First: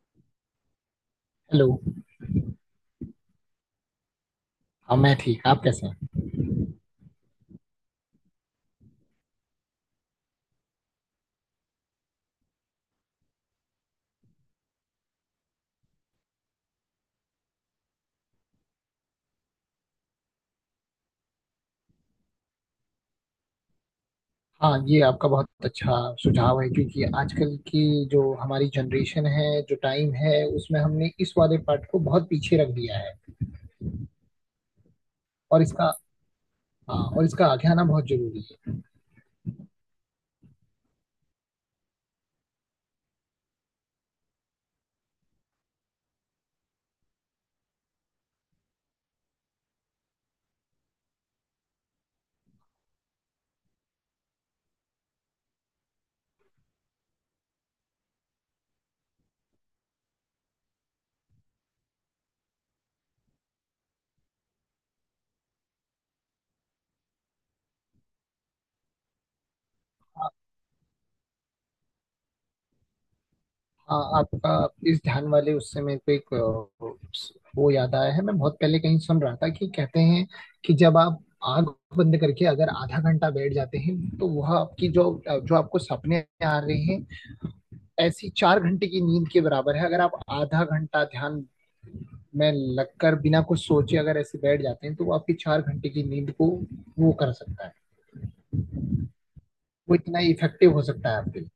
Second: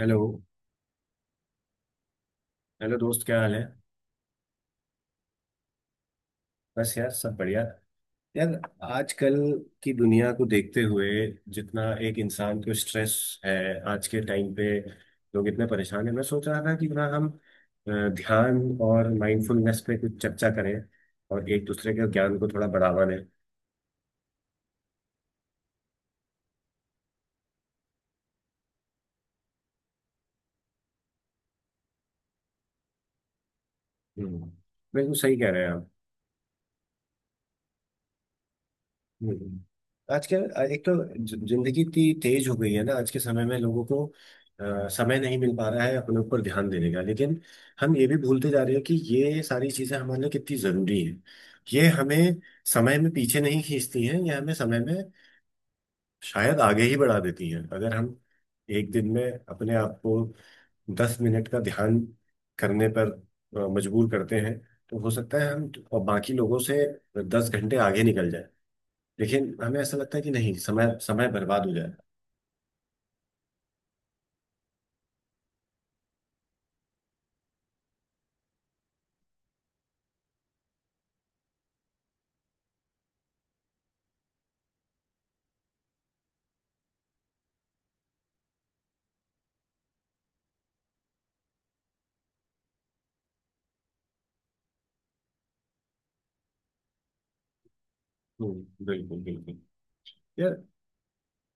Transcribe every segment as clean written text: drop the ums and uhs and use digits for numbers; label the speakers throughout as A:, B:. A: Hello.
B: Hello.
A: Hello दोस्त, क्या हाल है?
B: हाँ, मैं ठीक। आप कैसे हैं?
A: बस यार, सब बढ़िया। यार, आजकल की दुनिया को देखते हुए जितना एक इंसान को स्ट्रेस है, आज के टाइम पे लोग इतने परेशान हैं। मैं सोच रहा था कि ना हम ध्यान और माइंडफुलनेस पे कुछ चर्चा करें और एक दूसरे के ज्ञान को थोड़ा बढ़ावा दें।
B: हाँ, ये आपका बहुत अच्छा सुझाव है, क्योंकि आजकल की जो हमारी जनरेशन है, जो टाइम है, उसमें हमने इस वाले पार्ट को बहुत पीछे रख दिया है।
A: हम्म, बिल्कुल सही कह रहे
B: और
A: हैं
B: इसका
A: आप।
B: हाँ, और इसका आगे आना बहुत जरूरी है।
A: हम्म। हम्म। आज क्या, एक तो जिंदगी इतनी तेज हो गई है ना आज के समय में। लोगों को समय नहीं मिल पा रहा है अपने ऊपर ध्यान देने का। लेकिन हम ये भी भूलते जा रहे हैं कि ये सारी चीजें हमारे लिए कितनी जरूरी हैं। ये हमें समय में पीछे नहीं खींचती हैं, ये हमें समय में शायद आगे ही बढ़ा देती हैं। अगर हम एक दिन में अपने आप को 10 मिनट का ध्यान करने पर मजबूर करते हैं, तो हो सकता है हम बाकी लोगों से 10 घंटे आगे निकल जाए। लेकिन हमें ऐसा लगता है कि नहीं, समय समय बर्बाद हो जाएगा।
B: हाँ, आपका इस ध्यान वाले उस समय पे एक वो याद आया है। मैं बहुत पहले कहीं सुन रहा था कि कहते हैं कि जब आप आंख बंद करके अगर आधा घंटा बैठ जाते हैं तो वह आपकी जो जो आपको सपने आ रहे हैं, ऐसी 4 घंटे की नींद के बराबर है। अगर आप आधा घंटा ध्यान में लगकर बिना कुछ सोचे अगर ऐसे बैठ जाते हैं तो वो आपकी 4 घंटे की नींद को वो कर सकता है।
A: बिल्कुल बिल्कुल।
B: वो इतना
A: यार,
B: इफेक्टिव हो सकता है आपके लिए।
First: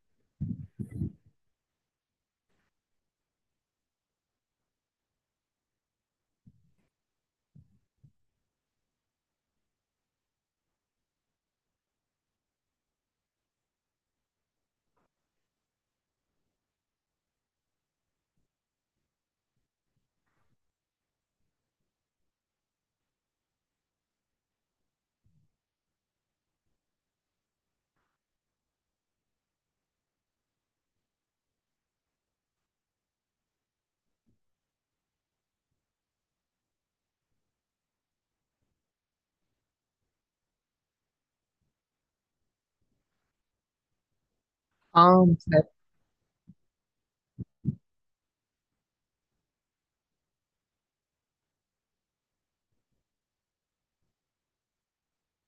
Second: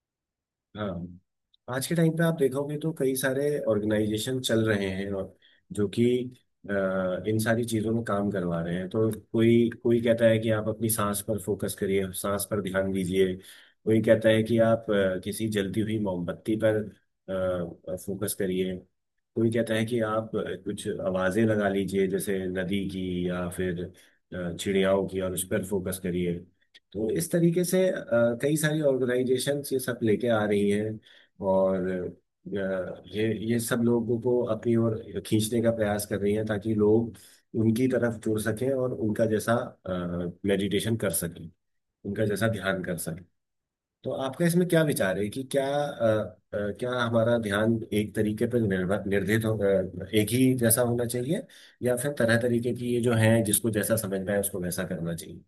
A: हाँ। आज के टाइम पे आप देखोगे तो कई सारे ऑर्गेनाइजेशन चल रहे हैं, और जो कि अ, इन सारी चीजों में काम करवा रहे हैं। तो कोई कोई कहता है कि आप अपनी सांस पर फोकस करिए, सांस पर ध्यान दीजिए। कोई कहता है कि आप किसी जलती हुई मोमबत्ती पर फोकस करिए। कोई कहता है कि आप कुछ आवाजें लगा लीजिए, जैसे नदी की या फिर चिड़ियाओं की, और उस पर फोकस करिए। तो इस तरीके से कई सारी ऑर्गेनाइजेशंस ये सब लेके आ रही हैं। और ये सब लोगों को अपनी ओर खींचने का प्रयास कर रही हैं, ताकि लोग उनकी तरफ जुड़ सकें और उनका जैसा मेडिटेशन कर सकें, उनका जैसा ध्यान कर सकें। तो आपका इसमें क्या विचार है
B: आम
A: कि क्या क्या हमारा ध्यान एक तरीके पर निर्भर निर्धारित हो, एक ही जैसा होना चाहिए, या फिर तरह तरीके की ये जो है, जिसको जैसा समझना है उसको वैसा करना चाहिए?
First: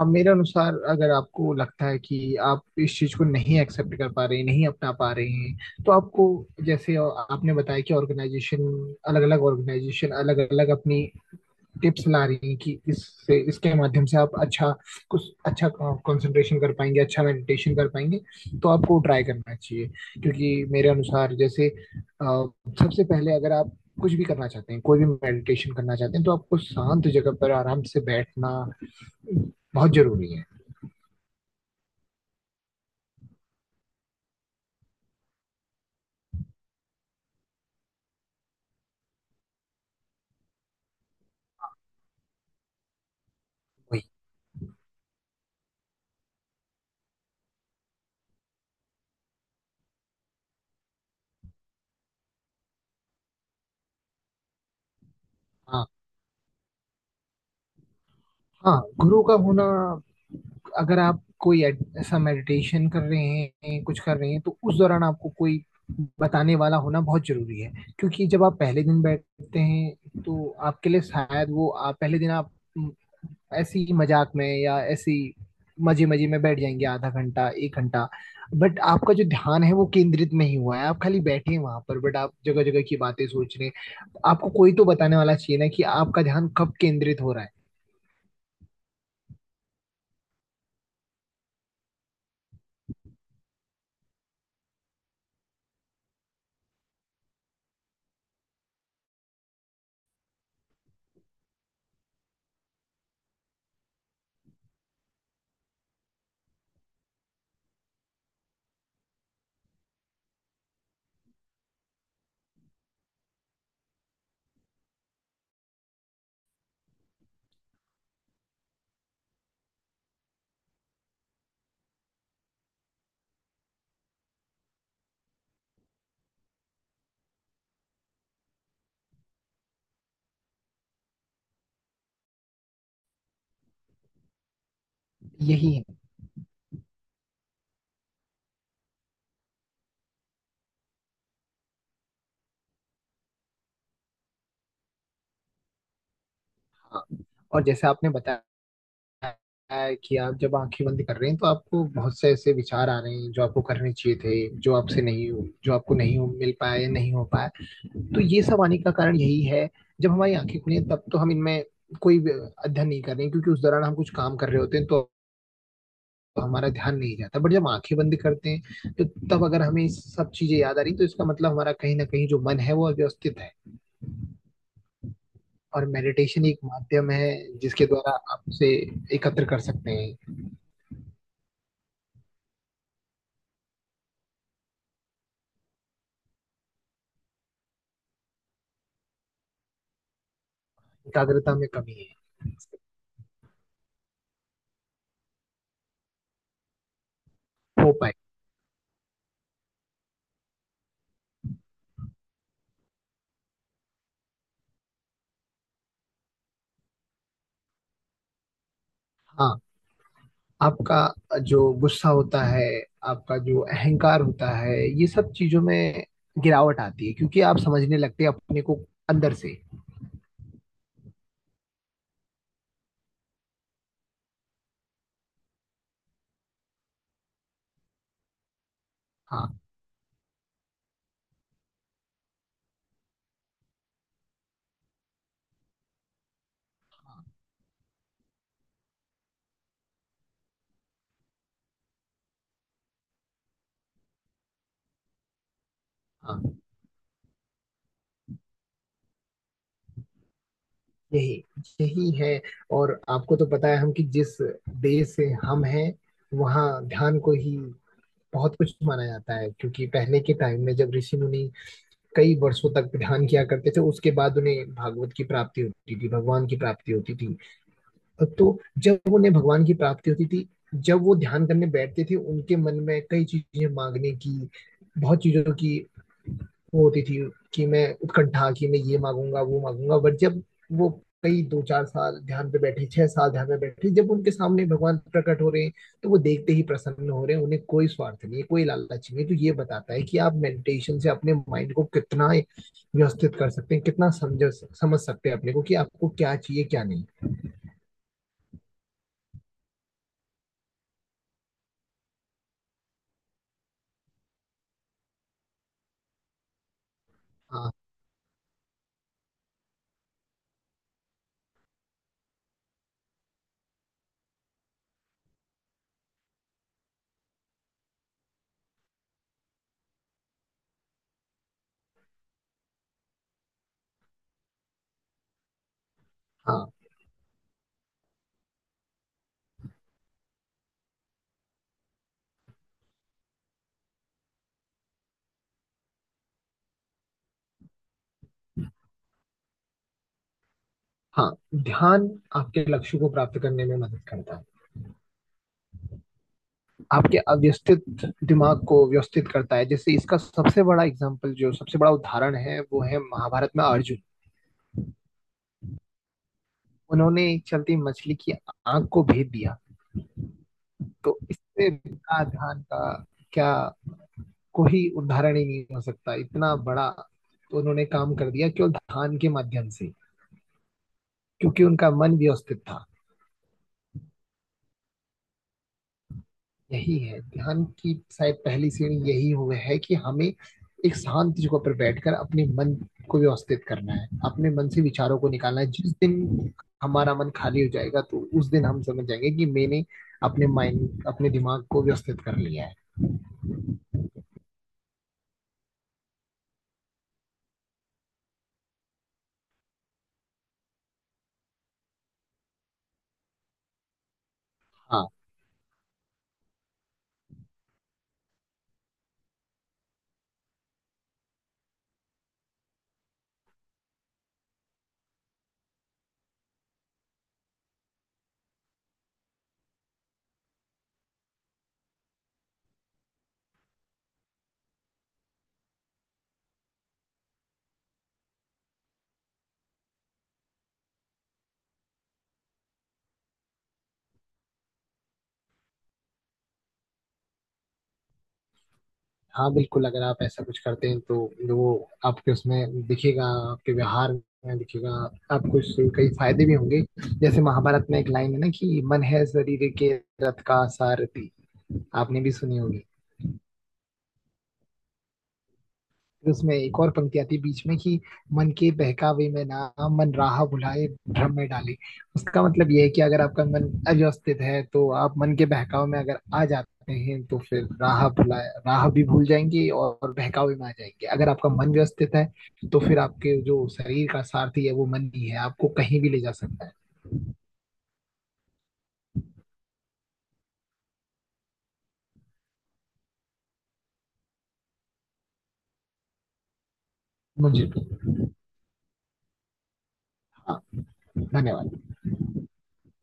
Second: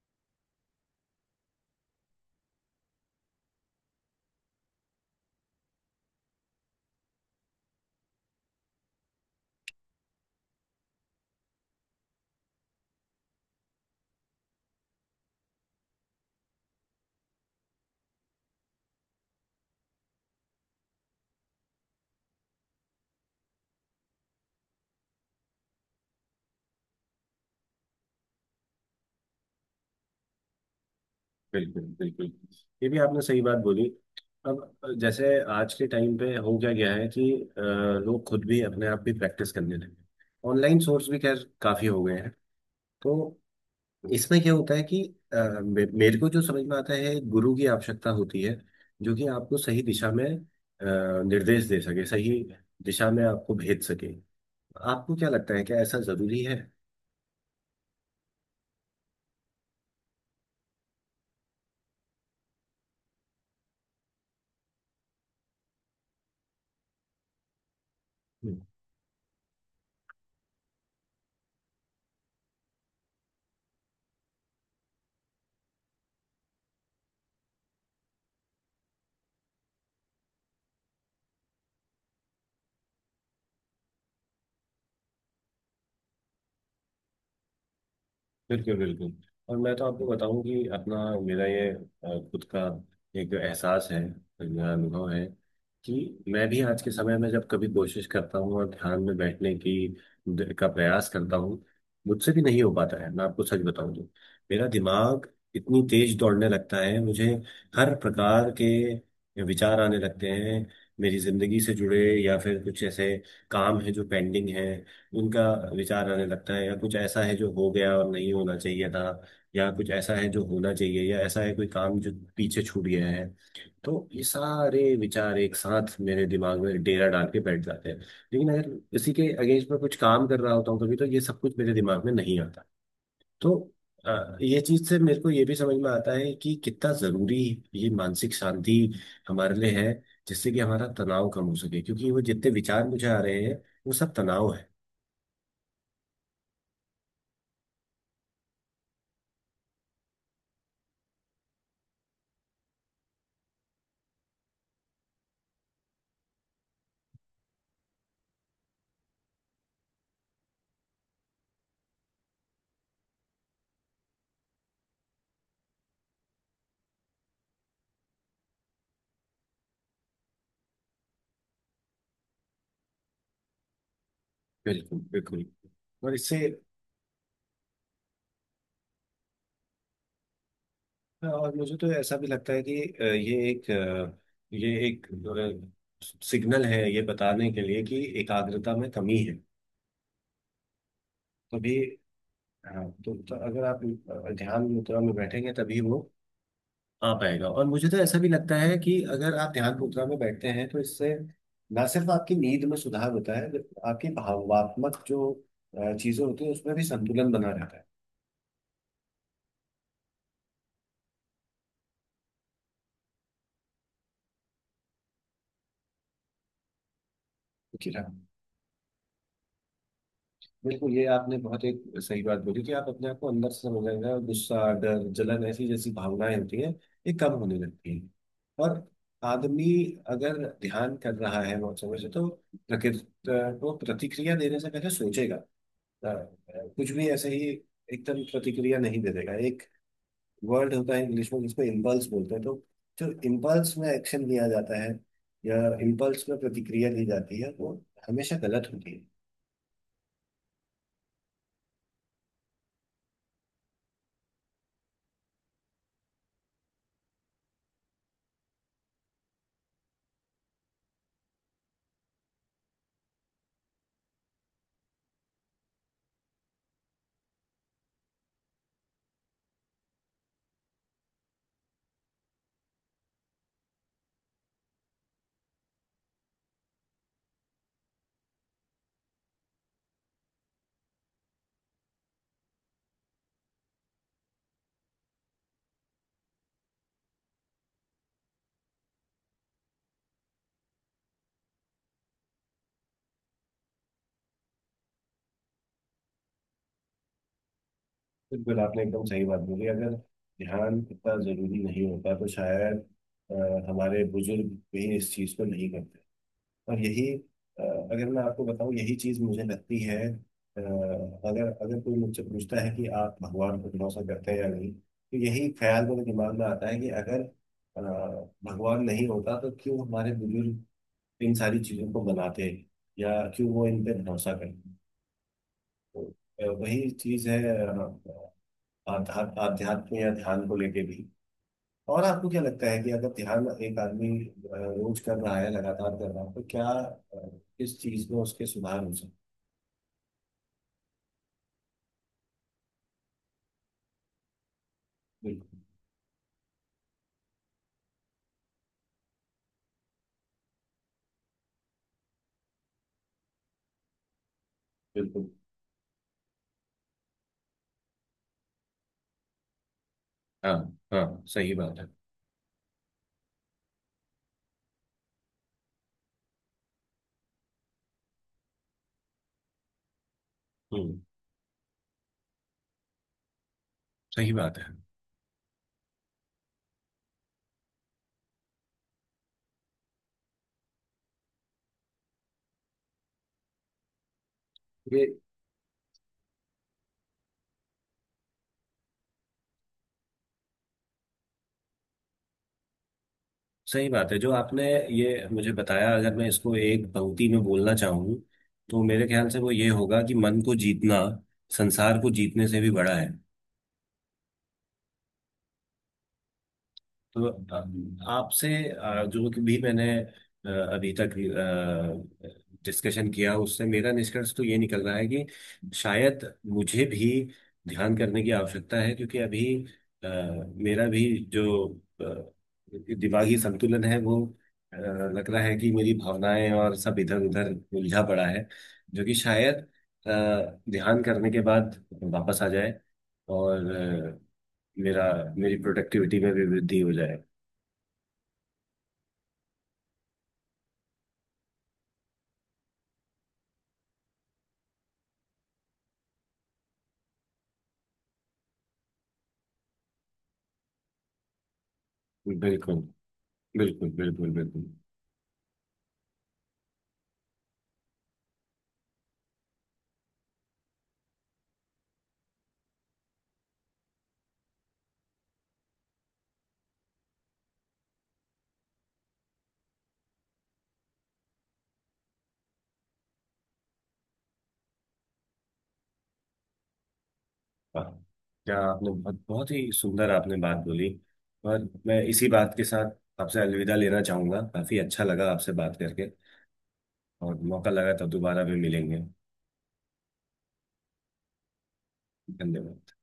B: अब मेरे अनुसार अगर आपको लगता है कि आप इस चीज को नहीं एक्सेप्ट कर पा रहे हैं, नहीं अपना पा रहे हैं, तो आपको, जैसे आपने बताया कि ऑर्गेनाइजेशन, अलग अलग ऑर्गेनाइजेशन अलग अलग अपनी टिप्स ला रही हैं कि इससे इसके माध्यम से आप अच्छा, कुछ अच्छा कंसंट्रेशन कर पाएंगे, अच्छा मेडिटेशन कर पाएंगे, तो आपको ट्राई करना चाहिए। क्योंकि मेरे अनुसार, जैसे सबसे पहले अगर आप कुछ भी करना चाहते हैं, कोई भी मेडिटेशन करना चाहते हैं, तो आपको शांत जगह पर आराम से बैठना बहुत जरूरी है।
A: बिल्कुल बिल्कुल, ये भी आपने सही बात बोली। अब जैसे आज के टाइम पे हो क्या गया है कि अ, लोग खुद भी, अपने आप भी प्रैक्टिस करने लगे, ऑनलाइन सोर्स भी खैर काफी हो गए हैं। तो
B: वही।
A: इसमें क्या होता है कि अ, मेरे को जो समझ में आता है, एक गुरु की आवश्यकता होती है जो कि आपको सही दिशा में निर्देश दे सके, सही दिशा में आपको भेज सके। आपको क्या लगता है, क्या
B: हाँ,
A: ऐसा जरूरी है?
B: हाँ, गुरु का होना, अगर आप कोई ऐसा मेडिटेशन कर रहे हैं, कुछ कर रहे हैं, तो उस दौरान आपको कोई बताने वाला होना बहुत जरूरी है। क्योंकि जब आप पहले दिन बैठते हैं तो आपके लिए शायद वो, आप पहले दिन आप म, ऐसे ही मजाक में या ऐसे ही मजे मजे में बैठ जाएंगे आधा घंटा, 1 घंटा, बट आपका जो ध्यान है वो केंद्रित नहीं हुआ है। आप खाली बैठे हैं वहां पर, बट आप जगह जगह की बातें सोच रहे हैं। आपको कोई तो बताने वाला चाहिए ना कि आपका ध्यान कब केंद्रित हो रहा है।
A: बिल्कुल बिल्कुल। और मैं तो आपको बताऊं कि अपना, मेरा ये खुद का एक एहसास है, मेरा अनुभव है, कि मैं भी आज के समय में जब कभी कोशिश करता हूँ और ध्यान में बैठने की का प्रयास करता हूँ, मुझसे भी नहीं हो पाता है। मैं आपको सच बताऊं तो मेरा दिमाग इतनी तेज दौड़ने लगता है, मुझे हर प्रकार के विचार आने लगते हैं। मेरी जिंदगी से जुड़े, या फिर कुछ ऐसे काम है जो पेंडिंग है उनका विचार आने लगता है, या कुछ ऐसा है जो हो गया और नहीं होना चाहिए था, या कुछ ऐसा है जो होना चाहिए, या ऐसा है कोई काम जो पीछे छूट गया है। तो ये सारे विचार एक साथ मेरे दिमाग में डेरा डाल के बैठ जाते हैं। लेकिन अगर इसी के अगेंस्ट में कुछ काम कर रहा होता हूँ कभी, तो ये सब कुछ मेरे दिमाग में नहीं आता। तो ये चीज से मेरे को ये भी
B: यही
A: समझ
B: है।
A: में आता है कि कितना जरूरी ये मानसिक शांति हमारे लिए है, जिससे कि हमारा तनाव कम हो सके, क्योंकि वो जितने विचार मुझे आ रहे हैं, वो सब तनाव है।
B: हाँ, और जैसे आपने बताया है कि आप जब आंखें बंद कर रहे हैं तो आपको बहुत से ऐसे विचार आ रहे हैं जो आपको करने चाहिए थे, जो आपसे नहीं हो, जो आपको नहीं हो, मिल पाए, नहीं हो पाए, तो ये सब आने का कारण यही है। जब हमारी आंखें खुली हैं तब तो हम इनमें कोई भी अध्ययन नहीं कर रहे हैं, क्योंकि उस दौरान हम कुछ काम कर रहे होते हैं तो हमारा ध्यान नहीं जाता। बट जब आंखें बंद करते हैं तो, तब अगर हमें सब चीजें याद आ रही तो इसका मतलब हमारा कहीं ना कहीं जो मन है वो अव्यवस्थित है।
A: बिल्कुल बिल्कुल।
B: और
A: और इससे
B: मेडिटेशन एक माध्यम है जिसके द्वारा आपसे एकत्र कर सकते हैं।
A: और मुझे तो ऐसा भी लगता है कि ये एक सिग्नल है, ये बताने के लिए कि एकाग्रता में कमी है
B: एकाग्रता में
A: तभी।
B: कमी है।
A: हाँ तो, अगर आप ध्यान मुद्रा में बैठेंगे तभी वो आ पाएगा। और मुझे
B: हो
A: तो
B: पाए।
A: ऐसा भी लगता है कि अगर आप ध्यान मुद्रा में बैठते हैं, तो इससे ना सिर्फ आपकी नींद में सुधार होता है, आपकी भावात्मक जो चीजें होती है उसमें भी संतुलन बना रहता है।
B: हाँ, आपका जो गुस्सा होता है, आपका जो अहंकार होता है, ये सब चीजों में गिरावट आती है क्योंकि आप
A: जी
B: समझने
A: हाँ।
B: लगते हैं अपने को अंदर से।
A: देखो, ये आपने बहुत एक सही बात बोली कि आप अपने आप को अंदर से समझाएंगे, और गुस्सा, डर, जलन ऐसी जैसी भावनाएं होती हैं ये कम होने लगती हैं। और
B: हाँ,
A: आदमी अगर ध्यान कर रहा है बहुत समय से, तो प्रकृति को प्रतिक्रिया देने से पहले सोचेगा। अ, कुछ भी
B: हाँ,
A: ऐसे ही एकदम प्रतिक्रिया नहीं दे देगा। एक वर्ड होता है इंग्लिश में जिसको इम्पल्स बोलते हैं। तो जो इम्पल्स में एक्शन लिया जाता है, या इम्पल्स में
B: हाँ,
A: प्रतिक्रिया दी जाती है, वो हमेशा गलत होती है।
B: यही यही है। और आपको तो पता है हम कि जिस देश से हम हैं, वहाँ ध्यान को ही बहुत कुछ माना जाता है, क्योंकि पहले के टाइम में जब ऋषि मुनि कई वर्षों तक ध्यान किया करते थे उसके बाद उन्हें भागवत की प्राप्ति होती थी, भगवान की प्राप्ति होती थी। तो जब उन्हें भगवान की प्राप्ति होती थी, जब वो ध्यान करने बैठते थे, उनके मन में कई चीजें मांगने की, बहुत चीजों की वो होती थी। कि मैं उत्कंठा कि मैं ये मांगूंगा, वो मांगूंगा, बट जब वो कई 2-4 साल ध्यान पे बैठे, 6 साल ध्यान में बैठे, जब उनके सामने भगवान प्रकट हो रहे हैं तो वो देखते ही प्रसन्न हो रहे हैं, उन्हें कोई स्वार्थ नहीं है, कोई लालच नहीं है। तो ये बताता है कि आप मेडिटेशन से अपने माइंड को कितना व्यवस्थित कर सकते हैं, कितना समझ समझ सकते हैं अपने को कि आपको क्या चाहिए क्या नहीं।
A: बिल्कुल, आपने एकदम सही बात बोली। अगर ध्यान इतना जरूरी नहीं होता, तो शायद अ, हमारे बुजुर्ग भी इस चीज को नहीं करते। और यही
B: हाँ,
A: अगर मैं आपको बताऊं, यही चीज मुझे लगती है। अगर अगर कोई मुझसे पूछता है कि आप भगवान पर भरोसा करते हैं या नहीं, तो यही ख्याल मेरे दिमाग में आता है कि अगर अ, भगवान नहीं होता, तो क्यों हमारे बुजुर्ग इन सारी चीजों को बनाते, या क्यों वो इन पे भरोसा करते। तो
B: हाँ,
A: वही चीज है आध्यात्म या ध्यान को लेके भी। और आपको क्या लगता है कि अगर ध्यान एक आदमी रोज कर रहा है, लगातार कर रहा है, तो क्या किस चीज में उसके सुधार हो सकते?
B: हाँ, ध्यान आपके लक्ष्य को प्राप्त करने में मदद करता है।
A: बिल्कुल
B: आपके अव्यवस्थित दिमाग को व्यवस्थित करता है। जैसे इसका सबसे बड़ा एग्जाम्पल, जो सबसे बड़ा उदाहरण है, वो है महाभारत में अर्जुन।
A: बिल्कुल।
B: उन्होंने एक चलती मछली की आंख को भेद दिया।
A: हाँ
B: तो
A: हाँ, सही
B: इससे
A: बात है।
B: बड़ा ध्यान का क्या, कोई उदाहरण ही नहीं हो सकता इतना बड़ा। तो उन्होंने काम कर दिया केवल ध्यान के माध्यम से,
A: हम्म,
B: क्योंकि उनका मन व्यवस्थित था।
A: सही बात है।
B: यही है ध्यान की शायद पहली सीढ़ी, यही हुए है कि हमें एक शांत जगह पर बैठकर अपने मन को व्यवस्थित करना है, अपने मन से
A: ये
B: विचारों को निकालना है। जिस दिन हमारा मन खाली हो जाएगा तो उस दिन हम समझ जाएंगे कि मैंने अपने माइंड, अपने दिमाग को व्यवस्थित कर लिया है।
A: सही बात है जो आपने ये मुझे बताया। अगर मैं इसको एक पंक्ति में बोलना चाहूँ, तो मेरे ख्याल से वो ये होगा कि मन को जीतना संसार को जीतने से भी बड़ा है।
B: हाँ,
A: तो आपसे जो कि भी मैंने अभी तक डिस्कशन किया, उससे मेरा निष्कर्ष तो ये निकल रहा है कि शायद मुझे भी ध्यान करने की आवश्यकता है, क्योंकि अभी अ, मेरा भी जो अ, दिमागी संतुलन है वो लग रहा है कि मेरी भावनाएं और सब इधर उधर उलझा पड़ा है, जो कि शायद अ, ध्यान करने के बाद वापस आ जाए। और मेरा मेरी प्रोडक्टिविटी में भी वृद्धि हो जाए।
B: हाँ, बिल्कुल, अगर आप ऐसा कुछ करते हैं तो वो आपके उसमें दिखेगा, आपके व्यवहार में दिखेगा। आपको इससे कई फायदे भी होंगे। जैसे महाभारत में एक लाइन है ना कि मन है शरीर के रथ का सारथी। आपने भी सुनी
A: बिल्कुल
B: होगी।
A: बिल्कुल बिल्कुल बिल्कुल।
B: फिर उसमें एक और पंक्ति आती है बीच में, कि मन के बहकावे में ना, मन राह भुलाए भ्रम में डाले। उसका मतलब यह है कि अगर आपका मन अव्यवस्थित है तो आप मन के बहकावे में अगर आ जाते हैं तो फिर राह भुलाए, राह भी भूल जाएंगे और बहकावे में आ जाएंगे। अगर आपका मन व्यवस्थित है तो फिर आपके जो शरीर का सारथी है वो मन ही है, आपको कहीं भी ले जा सकता है।
A: वाह, क्या आपने बहुत बहुत ही सुंदर आपने बात बोली। और मैं इसी बात के साथ आपसे अलविदा लेना चाहूंगा, काफी अच्छा लगा आपसे बात करके। और
B: मुझे,
A: मौका लगा तब दोबारा भी मिलेंगे।
B: हाँ, धन्यवाद।
A: धन्यवाद।